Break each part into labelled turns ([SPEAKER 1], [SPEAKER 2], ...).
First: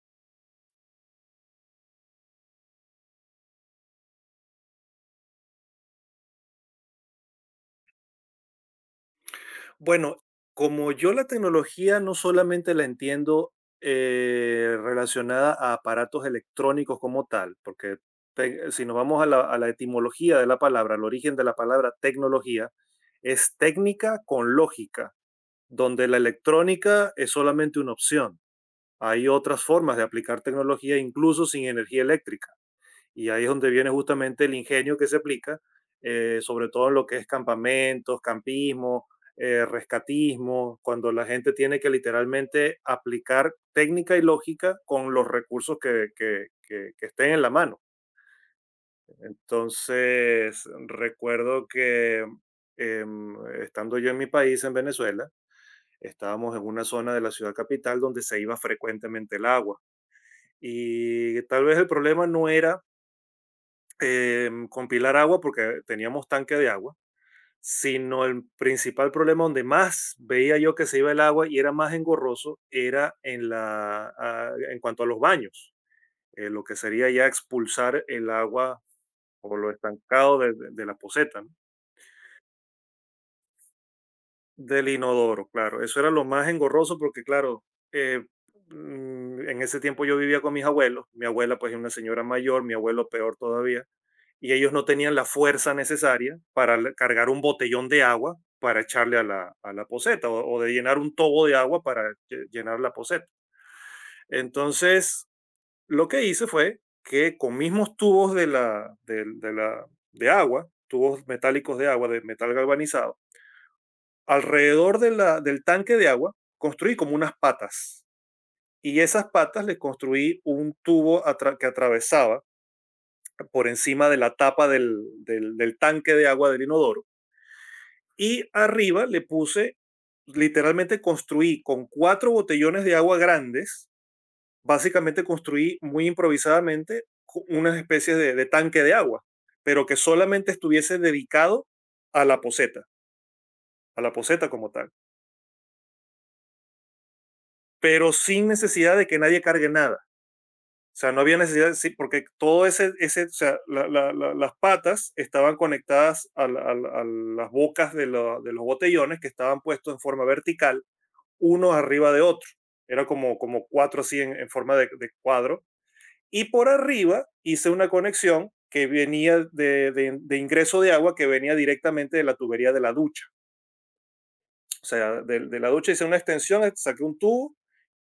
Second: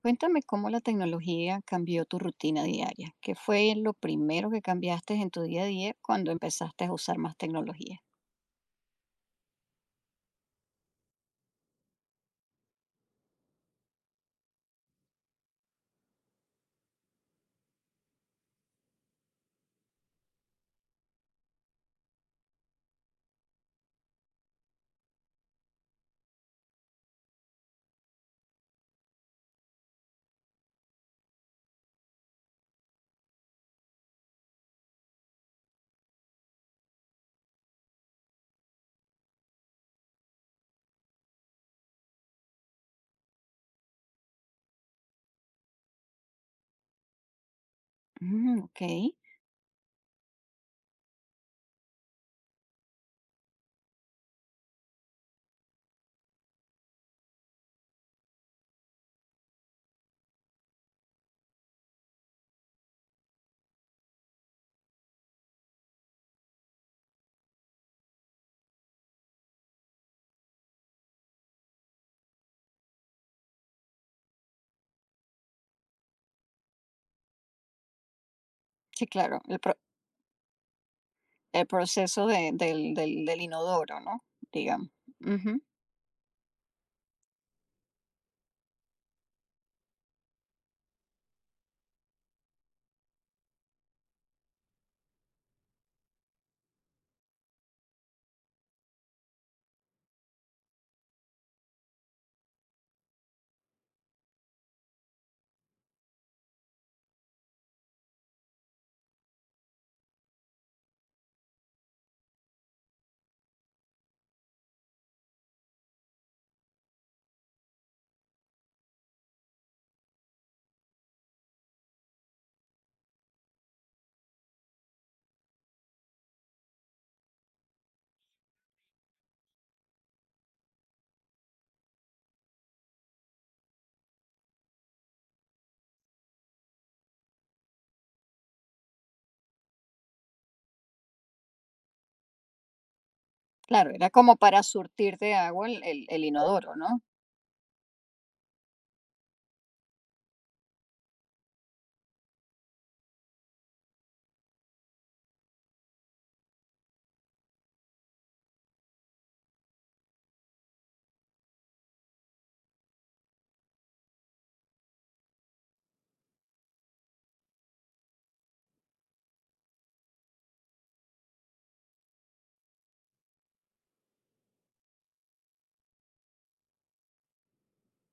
[SPEAKER 1] Cuéntame cómo la tecnología cambió tu rutina diaria. ¿Qué fue lo primero que cambiaste en tu día a día cuando empezaste a usar más tecnología?
[SPEAKER 2] Bueno, como yo la tecnología no solamente la entiendo relacionada a aparatos electrónicos como tal, porque si nos vamos a a la etimología de la palabra, al origen de la palabra tecnología, es técnica con lógica, donde la electrónica es solamente una opción. Hay otras formas de aplicar tecnología incluso sin energía eléctrica. Y ahí es donde viene justamente el ingenio que se aplica, sobre todo en lo que es campamentos, campismo, rescatismo, cuando la gente tiene que literalmente aplicar técnica y lógica con los recursos que estén en la mano.
[SPEAKER 1] Mm, ok.
[SPEAKER 2] Entonces, recuerdo que estando yo en mi país, en Venezuela, estábamos en una zona de la ciudad capital donde se iba frecuentemente el agua. Y tal vez el problema no era compilar agua porque teníamos tanque de agua, sino el principal problema donde más veía yo que se iba el agua y era más engorroso era en cuanto a los baños, lo que sería ya expulsar el agua
[SPEAKER 1] Sí, claro.
[SPEAKER 2] o lo estancado de la poseta, ¿no?
[SPEAKER 1] El proceso del inodoro, ¿no?
[SPEAKER 2] Del
[SPEAKER 1] Digamos.
[SPEAKER 2] inodoro,
[SPEAKER 1] Ujú.
[SPEAKER 2] claro. Eso era lo más engorroso porque, claro, eh, en ese tiempo yo vivía con mis abuelos. Mi abuela, pues, es una señora mayor, mi abuelo peor todavía. Y ellos no tenían la fuerza necesaria para cargar un botellón de agua para echarle a a la poceta o de llenar un tobo de agua para llenar la poceta. Entonces, lo que hice fue que con mismos tubos de, la, del- de la- de agua, tubos metálicos de agua, de metal galvanizado, alrededor de del tanque de agua construí como unas patas y esas patas le construí un tubo que atravesaba por encima de la tapa del tanque de agua del inodoro y arriba le puse, literalmente construí con cuatro botellones de agua grandes, básicamente construí muy improvisadamente unas especies de tanque de agua, pero que solamente estuviese dedicado a la poseta,
[SPEAKER 1] Claro,
[SPEAKER 2] a
[SPEAKER 1] era
[SPEAKER 2] la
[SPEAKER 1] como
[SPEAKER 2] poseta
[SPEAKER 1] para
[SPEAKER 2] como tal,
[SPEAKER 1] surtirte de agua el inodoro, ¿no?
[SPEAKER 2] pero sin necesidad de que nadie cargue nada. O sea, no había necesidad, sí, porque todo ese o sea, las patas estaban conectadas a las bocas de los botellones que estaban puestos en forma vertical, uno arriba de otro. Era como, como cuatro así en forma de cuadro. Y por arriba hice una conexión que venía de ingreso de agua que venía directamente de la tubería de la ducha. O sea, de la ducha hice una extensión, saqué un tubo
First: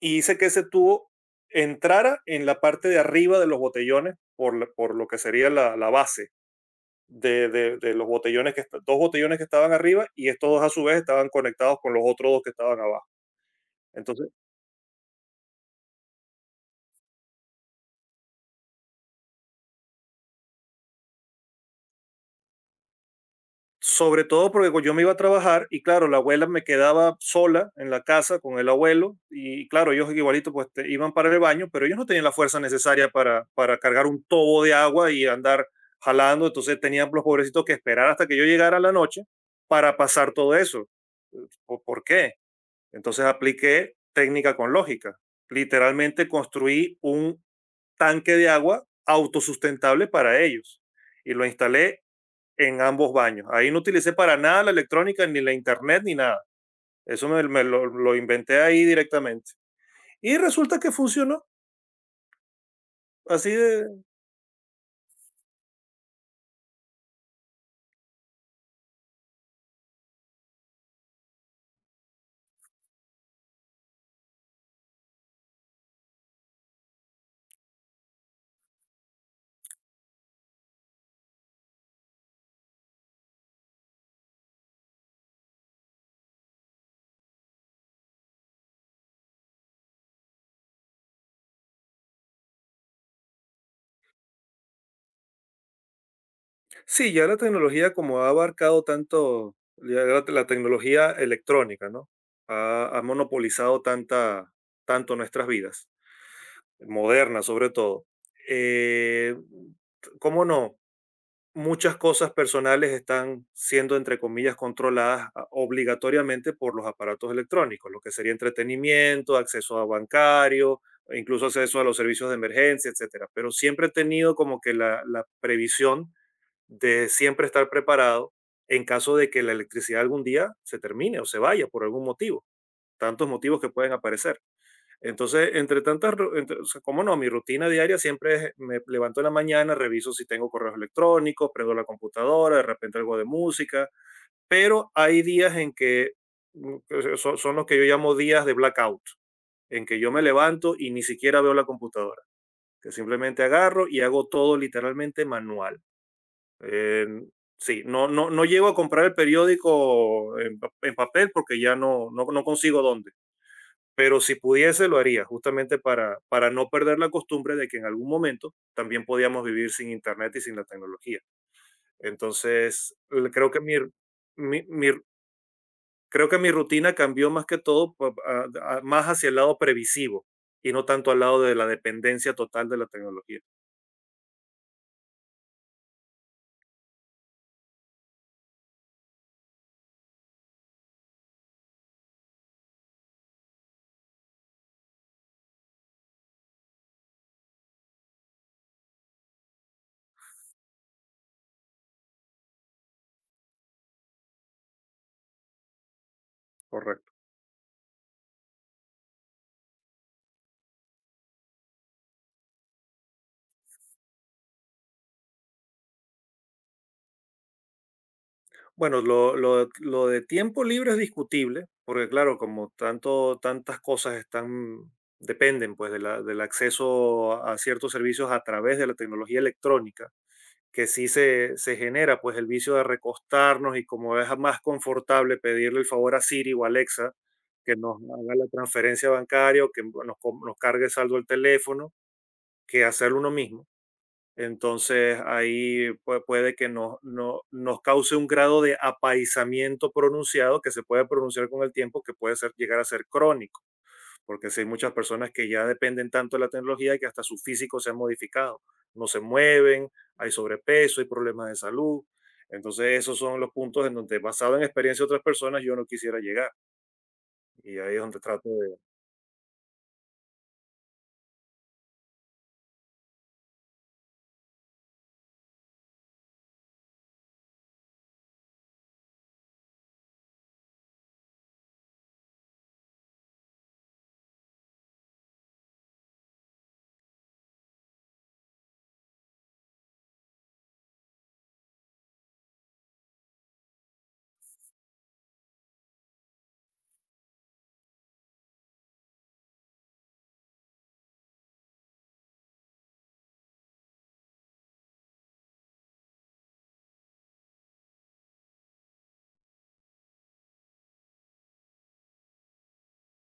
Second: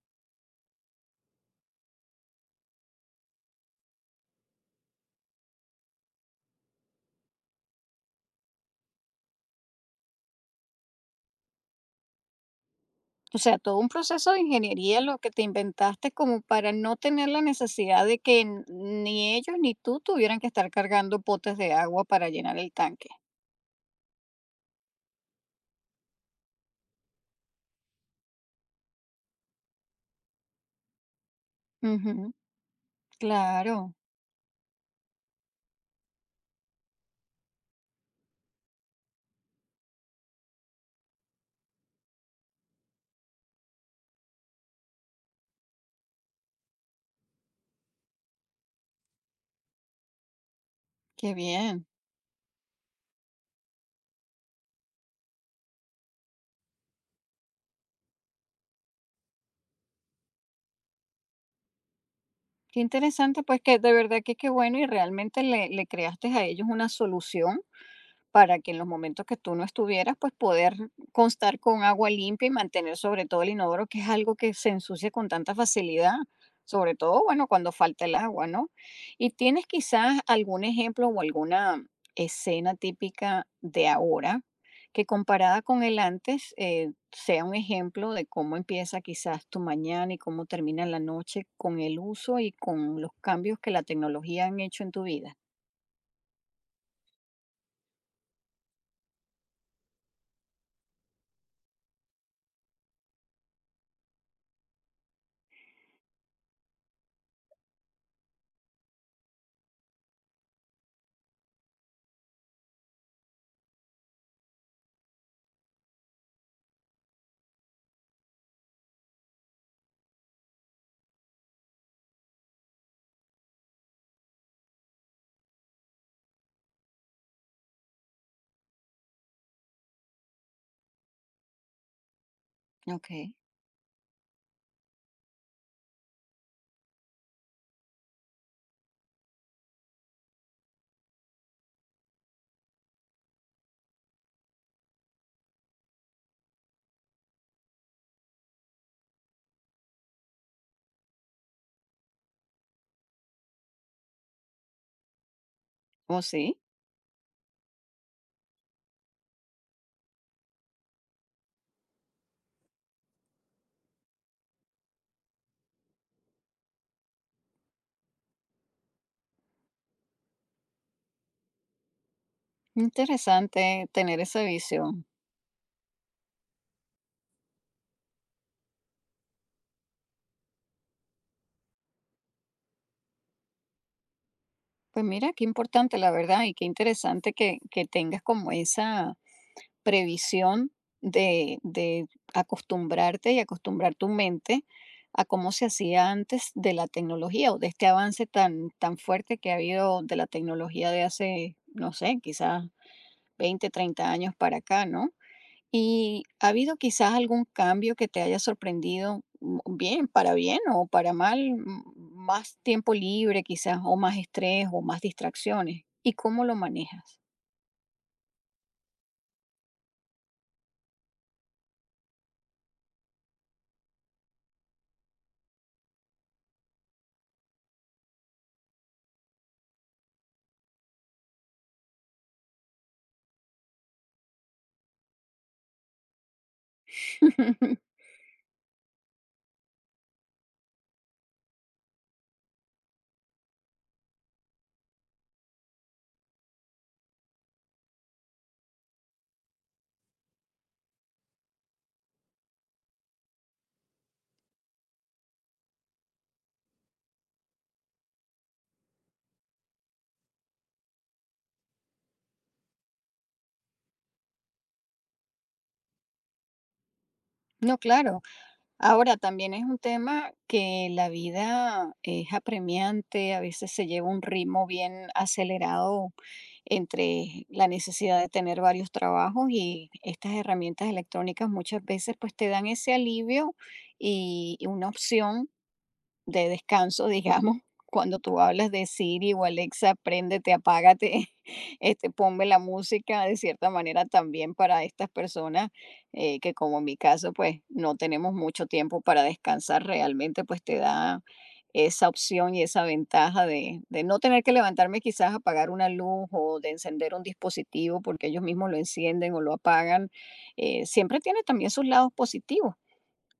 [SPEAKER 2] y hice que ese tubo entrara en la parte de arriba de los botellones, por lo que sería la base de los botellones, que dos botellones que estaban arriba y estos dos a su vez estaban conectados con los otros dos que estaban abajo.
[SPEAKER 1] O sea, todo un
[SPEAKER 2] Entonces
[SPEAKER 1] proceso de ingeniería lo que te inventaste como para no tener la necesidad de que ni ellos ni tú tuvieran que estar cargando potes de agua para llenar el tanque.
[SPEAKER 2] sobre todo porque yo me iba a trabajar y claro, la abuela me quedaba sola en la casa con el abuelo y claro, ellos igualito pues iban para el baño, pero ellos no tenían
[SPEAKER 1] Ujú.
[SPEAKER 2] la fuerza necesaria para
[SPEAKER 1] Claro.
[SPEAKER 2] cargar un tobo de agua y andar jalando, entonces tenían los pobrecitos que esperar hasta que yo llegara a la noche para pasar todo eso. ¿O por qué? Entonces apliqué técnica con lógica. Literalmente construí un tanque de agua autosustentable para ellos y
[SPEAKER 1] Qué
[SPEAKER 2] lo
[SPEAKER 1] bien,
[SPEAKER 2] instalé en ambos baños. Ahí no utilicé para nada la electrónica, ni la internet, ni nada. Eso me lo inventé ahí directamente. Y resulta que funcionó.
[SPEAKER 1] qué interesante,
[SPEAKER 2] Así
[SPEAKER 1] pues que de
[SPEAKER 2] de...
[SPEAKER 1] verdad que qué bueno y realmente le creaste a ellos una solución para que en los momentos que tú no estuvieras, pues poder constar con agua limpia y mantener sobre todo el inodoro, que es algo que se ensucia con tanta facilidad, sobre todo, bueno, cuando falta el agua, ¿no? ¿Y tienes quizás algún ejemplo o alguna escena típica de ahora que comparada con el antes sea un ejemplo de cómo empieza quizás tu mañana y cómo termina la noche con el uso y con los cambios que la tecnología han hecho en tu vida?
[SPEAKER 2] Sí, ya la tecnología como ha abarcado tanto, ya la tecnología electrónica, ¿no? Ha monopolizado tanto nuestras vidas, modernas sobre todo. Eh, ¿Cómo no? Muchas cosas personales están siendo, entre comillas, controladas, obligatoriamente por los aparatos electrónicos, lo que sería entretenimiento, acceso a bancario, e incluso acceso a los servicios de emergencia, etcétera. Pero siempre he tenido como que la previsión de siempre estar preparado en caso de que la electricidad algún día se termine o se vaya por algún motivo, tantos
[SPEAKER 1] Ok.
[SPEAKER 2] motivos que pueden aparecer. Entonces, entre tantas, ru- entre- o sea, cómo no, mi rutina diaria siempre es, me levanto en la mañana, reviso si tengo correos electrónicos, prendo la computadora, de repente algo de música, pero hay días en que o sea, son los que yo llamo días de blackout, en que yo me levanto y ni siquiera veo la computadora, que simplemente agarro y hago todo literalmente manual.
[SPEAKER 1] ¿O sí?
[SPEAKER 2] En- sí, no llego a comprar el periódico en, en papel porque ya no consigo dónde, pero si pudiese lo haría, justamente para no perder la costumbre de que en algún momento también podíamos vivir sin Internet y sin la tecnología. Entonces,
[SPEAKER 1] Interesante tener esa
[SPEAKER 2] mi- mi-
[SPEAKER 1] visión.
[SPEAKER 2] creo que mi rutina cambió más que todo más hacia el lado previsivo y no tanto al lado de la dependencia total de la tecnología.
[SPEAKER 1] Pues mira, qué importante, la verdad, y qué interesante que tengas como esa previsión de acostumbrarte y acostumbrar tu mente a cómo se hacía antes de la tecnología o de este avance tan, tan fuerte que ha habido de la tecnología de hace, no sé, quizás 20 30 años para acá, ¿no? ¿Y ha habido quizás
[SPEAKER 2] Correcto.
[SPEAKER 1] algún cambio que te haya sorprendido, mm, bien, para bien o para mal, más tiempo libre quizás, o más estrés, o más distracciones? ¿Y cómo lo manejas?
[SPEAKER 2] Bueno, lo de tiempo libre es discutible, porque claro, como tantas cosas están, dependen pues de del acceso a ciertos servicios a través de la tecnología electrónica, que sí se genera pues el vicio de recostarnos y como es más confortable pedirle el favor a Siri o Alexa que nos haga la transferencia bancaria o que nos cargue saldo el teléfono que hacerlo uno mismo. Entonces ahí puede que nos cause un grado de apaisamiento pronunciado que se puede pronunciar con el tiempo, que puede ser, llegar a ser crónico, porque si hay muchas personas que ya dependen tanto de la tecnología que hasta su físico se ha modificado, no se mueven, hay sobrepeso, hay problemas de salud. Entonces esos son los puntos en donde basado en experiencia de otras personas yo no quisiera llegar.
[SPEAKER 1] No,
[SPEAKER 2] Y ahí es donde
[SPEAKER 1] claro.
[SPEAKER 2] trato de...
[SPEAKER 1] Ahora también es un tema que la vida es apremiante, a veces se lleva un ritmo bien acelerado entre la necesidad de tener varios trabajos y estas herramientas electrónicas muchas veces pues te dan ese alivio y una opción de descanso, digamos, cuando tú hablas de Siri o Alexa, préndete, apágate, este, ponme la música, de cierta manera también para estas personas que como en mi caso, pues no tenemos mucho tiempo para descansar realmente, pues te da esa opción y esa ventaja de no tener que levantarme quizás a apagar una luz o de encender un dispositivo porque ellos mismos lo encienden o lo apagan. Siempre tiene también sus lados positivos.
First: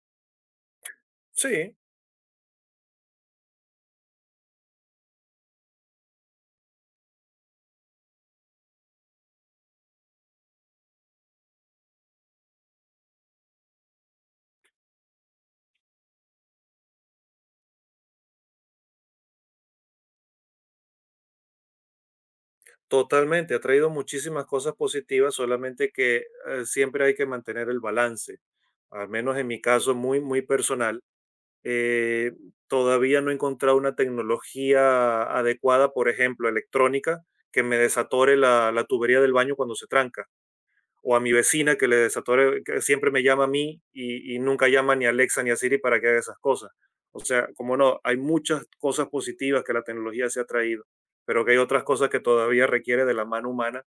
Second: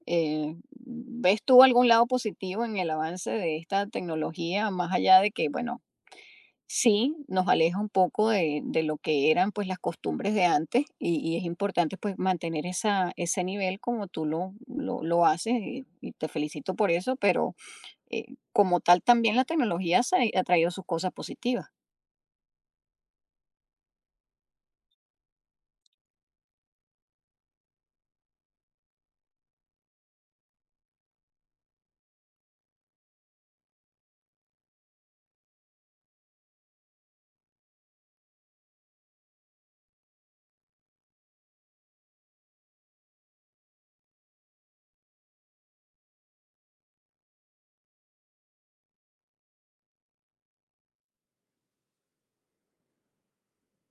[SPEAKER 1] ¿Ves tú
[SPEAKER 2] Sí,
[SPEAKER 1] algún lado positivo en el avance de esta tecnología, más allá de que, bueno, sí, nos aleja un poco de lo que eran pues las costumbres de antes y es importante pues mantener esa, ese nivel como tú lo haces y te felicito por eso, pero eh, como tal también la tecnología se ha traído sus cosas positivas.
[SPEAKER 2] totalmente, ha traído muchísimas cosas positivas, solamente que siempre hay que mantener el balance, al menos en mi caso muy, muy personal. eh, Todavía no he encontrado una tecnología adecuada, por ejemplo, electrónica, que me desatore la tubería del baño cuando se tranca o a mi vecina que le desatore, que siempre me llama a mí y nunca llama ni a Alexa ni a Siri para que haga esas cosas. O sea, como no, hay muchas cosas positivas que la tecnología se ha traído, pero que hay otras cosas que todavía requiere de la mano humana,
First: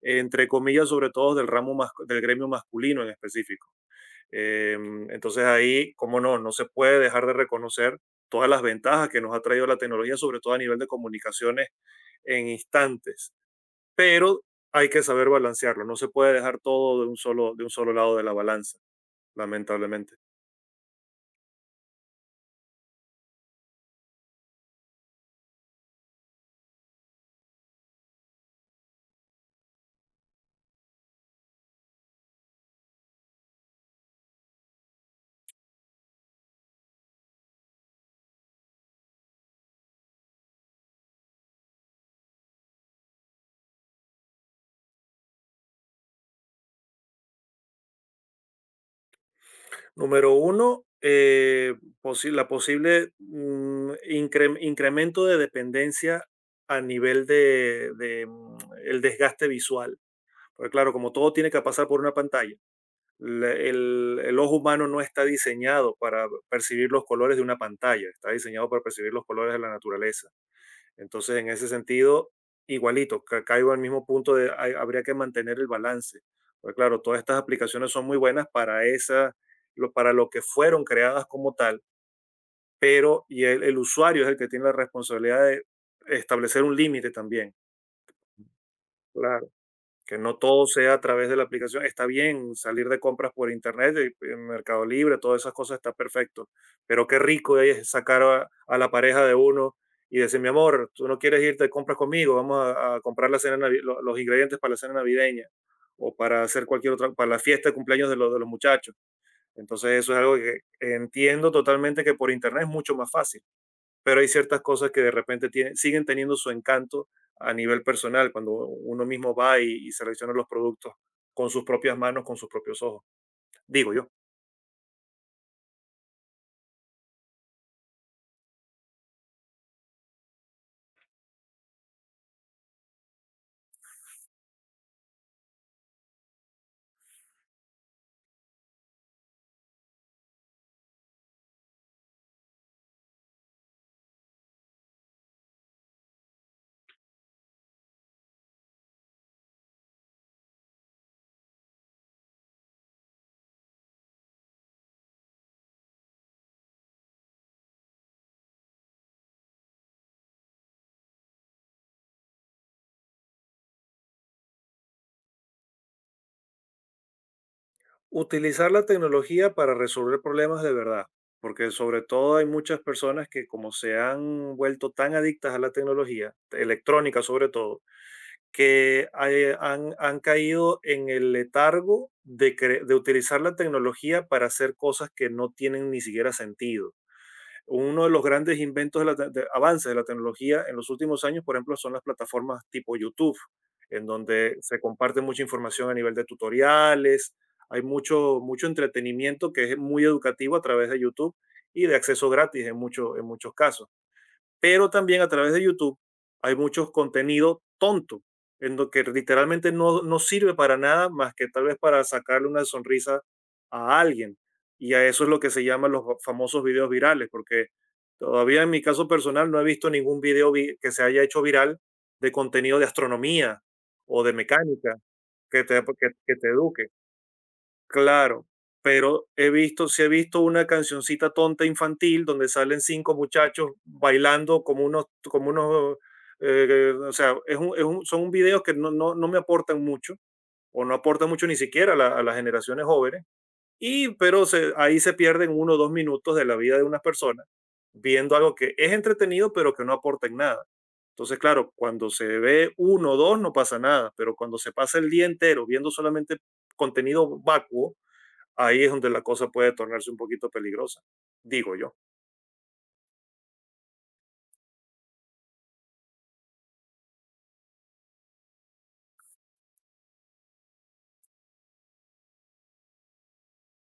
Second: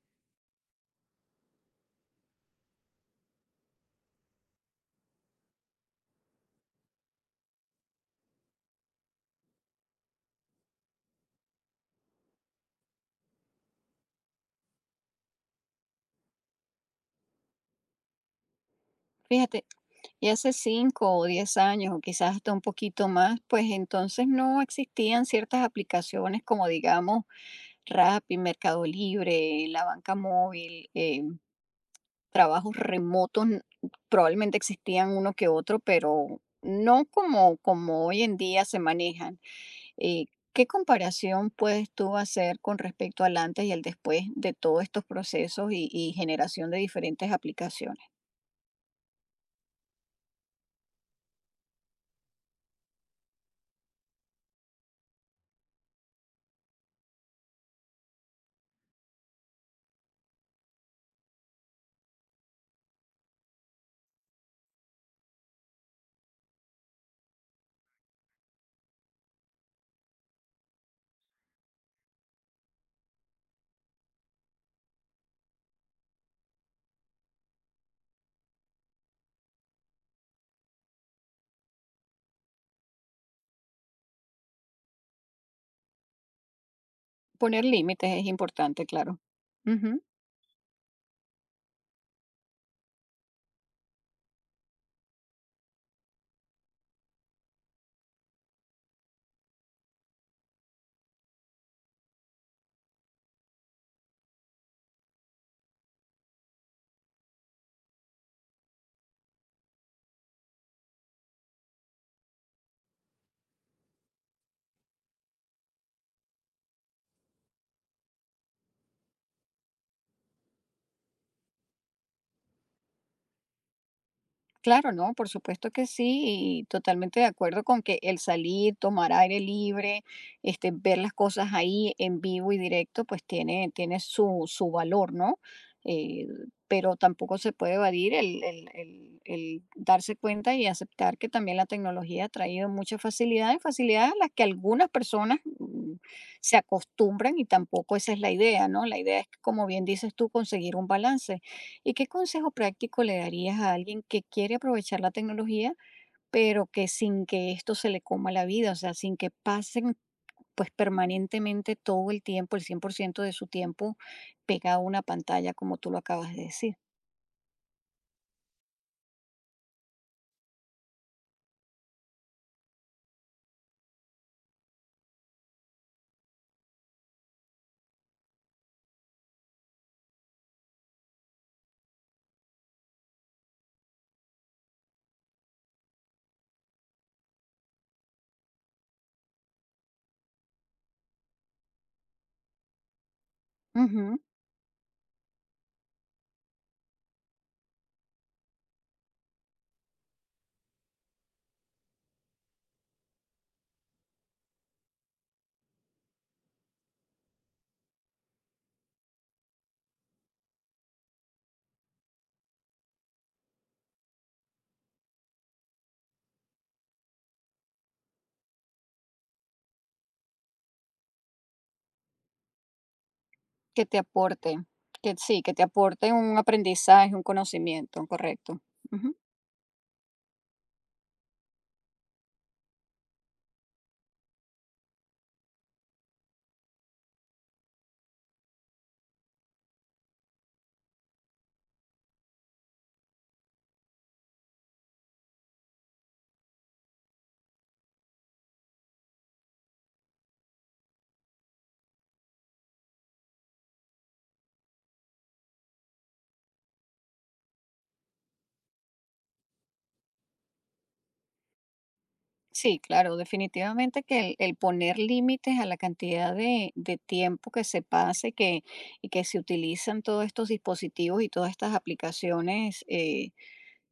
[SPEAKER 2] entre comillas, sobre todo del del gremio masculino en específico. Entonces ahí, como no, no se puede dejar de reconocer todas las ventajas que nos ha traído la tecnología, sobre todo a nivel de comunicaciones en instantes, pero hay que saber balancearlo, no se puede dejar todo de un solo lado de la balanza,
[SPEAKER 1] Fíjate,
[SPEAKER 2] lamentablemente.
[SPEAKER 1] y hace 5 o 10 años, o quizás hasta un poquito más, pues entonces no existían ciertas aplicaciones como digamos Rappi, Mercado Libre, la banca móvil, trabajos remotos, probablemente existían uno que otro, pero no como, como hoy en día se manejan. Eh, ¿Qué comparación puedes tú hacer con respecto al antes y al después de todos estos procesos y generación de diferentes aplicaciones?
[SPEAKER 2] Número uno, la posible incremento de dependencia a nivel el desgaste visual. Porque claro, como todo tiene que pasar por una pantalla, el ojo humano no está diseñado para percibir los colores de una pantalla, está diseñado para percibir los colores de la naturaleza. Entonces, en ese sentido, igualito, caigo al mismo punto de habría que mantener el balance. Porque claro, todas estas aplicaciones son muy buenas para para lo que fueron creadas como tal, pero y el usuario es el que tiene la responsabilidad de establecer un límite también.
[SPEAKER 1] Poner límites es importante, claro.
[SPEAKER 2] Claro
[SPEAKER 1] Ujú.
[SPEAKER 2] que no todo sea a través de la aplicación. Está bien salir de compras por internet, en Mercado Libre, todas esas cosas está perfecto. Pero qué rico es sacar a la pareja de uno y decir, mi amor, tú no quieres irte de compras conmigo, vamos a comprar la cena los ingredientes para la cena navideña o para hacer cualquier otra, para la fiesta de cumpleaños de de los muchachos. Entonces eso es algo que entiendo totalmente que por internet es mucho más fácil, pero hay ciertas cosas que de repente siguen teniendo su encanto a nivel personal, cuando uno mismo va y selecciona los productos con sus propias manos, con sus propios ojos, digo yo.
[SPEAKER 1] Claro, no, por supuesto que sí, y totalmente de acuerdo con que el salir, tomar aire libre, este, ver las cosas ahí en vivo y directo, pues tiene, tiene su, su valor, ¿no? Eh, pero tampoco se puede evadir el darse cuenta y aceptar que también la tecnología ha traído muchas facilidades, facilidades a las que algunas personas mm, se acostumbran y tampoco esa es la idea, ¿no? La idea es, como bien dices tú, conseguir un balance. ¿Y qué consejo práctico le darías a alguien que quiere aprovechar la tecnología, pero que sin que esto se le coma la vida, o sea, sin que pasen pues permanentemente todo el tiempo, el 100% de su tiempo pegado a una pantalla, como tú lo acabas de decir?
[SPEAKER 2] Utilizar la tecnología para resolver problemas de verdad, porque sobre todo hay muchas personas que como se han vuelto tan adictas a la tecnología, electrónica sobre todo, que han caído en el letargo de, de utilizar la tecnología para hacer cosas que no tienen ni siquiera sentido. Uno de los grandes inventos de la de avances de la tecnología en los últimos años, por ejemplo, son las plataformas tipo YouTube, en
[SPEAKER 1] Ujú.
[SPEAKER 2] donde se comparte mucha información a nivel de tutoriales, hay mucho entretenimiento que es muy educativo a través de YouTube y de acceso gratis en, en muchos casos, pero también a través de YouTube hay muchos contenido tonto, en lo que literalmente no sirve para nada más que tal vez para sacarle una sonrisa a alguien. Y a eso es lo que se llaman los famosos videos virales, porque todavía en mi caso personal no he visto ningún que se haya hecho viral de contenido de astronomía
[SPEAKER 1] Que te
[SPEAKER 2] o de
[SPEAKER 1] aporte,
[SPEAKER 2] mecánica
[SPEAKER 1] que sí, que te
[SPEAKER 2] que
[SPEAKER 1] aporte un
[SPEAKER 2] que te eduque.
[SPEAKER 1] aprendizaje, un conocimiento,
[SPEAKER 2] Claro,
[SPEAKER 1] correcto. Ujú.
[SPEAKER 2] pero he visto, sí he visto una cancioncita tonta infantil donde salen cinco muchachos bailando como unos, son videos que no me aportan mucho o no aportan mucho ni siquiera a, a las generaciones jóvenes, y pero ahí se pierden uno o dos minutos de la vida de unas personas viendo algo que es entretenido pero que no aporta en nada. Entonces, claro, cuando se ve uno o dos no pasa nada, pero cuando se pasa el día entero viendo solamente contenido vacuo, ahí es donde la cosa puede tornarse un poquito peligrosa, digo yo.
[SPEAKER 1] Sí, claro, definitivamente que el poner límites a la cantidad de tiempo que se pasa y que se utilizan todos estos dispositivos y todas estas aplicaciones eh,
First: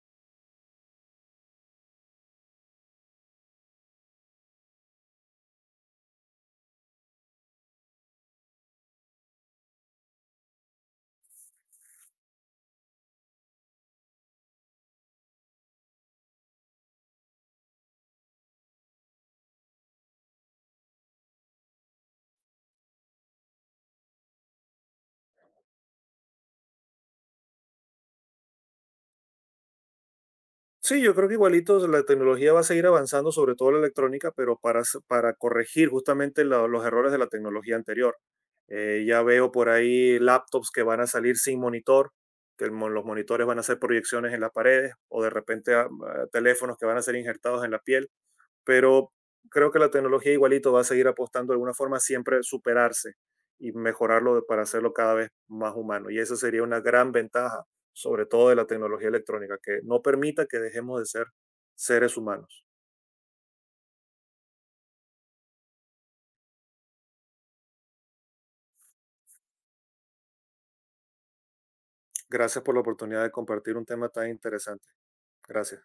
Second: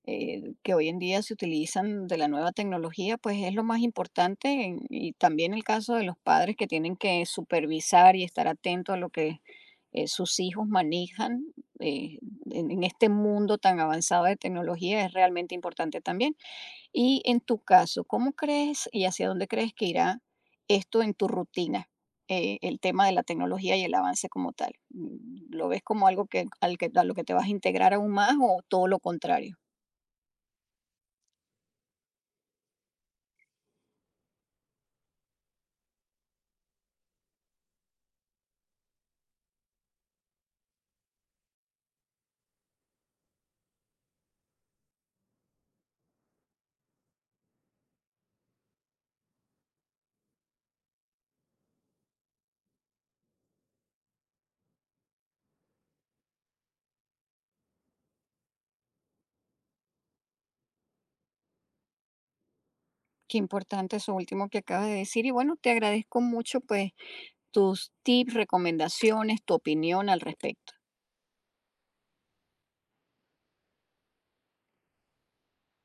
[SPEAKER 1] eh, que hoy en día se utilizan de la nueva tecnología, pues es lo más importante y también el caso de los padres que tienen que supervisar y estar atentos a lo que sus hijos manejan eh, en este mundo tan avanzado de tecnología es realmente importante también. Y en tu caso, ¿cómo crees y hacia dónde crees que irá esto en tu rutina? El tema de la tecnología y el avance como tal. Mm, ¿lo ves como algo que, al que, a lo que te vas a integrar aún más o todo lo contrario?
[SPEAKER 2] Sí, yo creo que igualito la tecnología va a seguir avanzando, sobre todo la electrónica, pero para, para corregir justamente los errores de la tecnología anterior. Ya veo por ahí laptops que van a salir sin monitor, que los monitores van a hacer proyecciones en las paredes, o de repente teléfonos que van a ser injertados en la piel, pero creo que la tecnología igualito va a seguir apostando de alguna forma siempre a superarse y mejorarlo para hacerlo cada vez más humano. Y esa sería una gran ventaja, sobre todo de la tecnología electrónica, que no permita que dejemos de ser seres humanos.
[SPEAKER 1] Qué importante eso último que acabas de decir. Y bueno, te agradezco mucho pues tus tips, recomendaciones, tu opinión al respecto.
[SPEAKER 2] Gracias por la oportunidad de compartir un tema tan interesante. Gracias.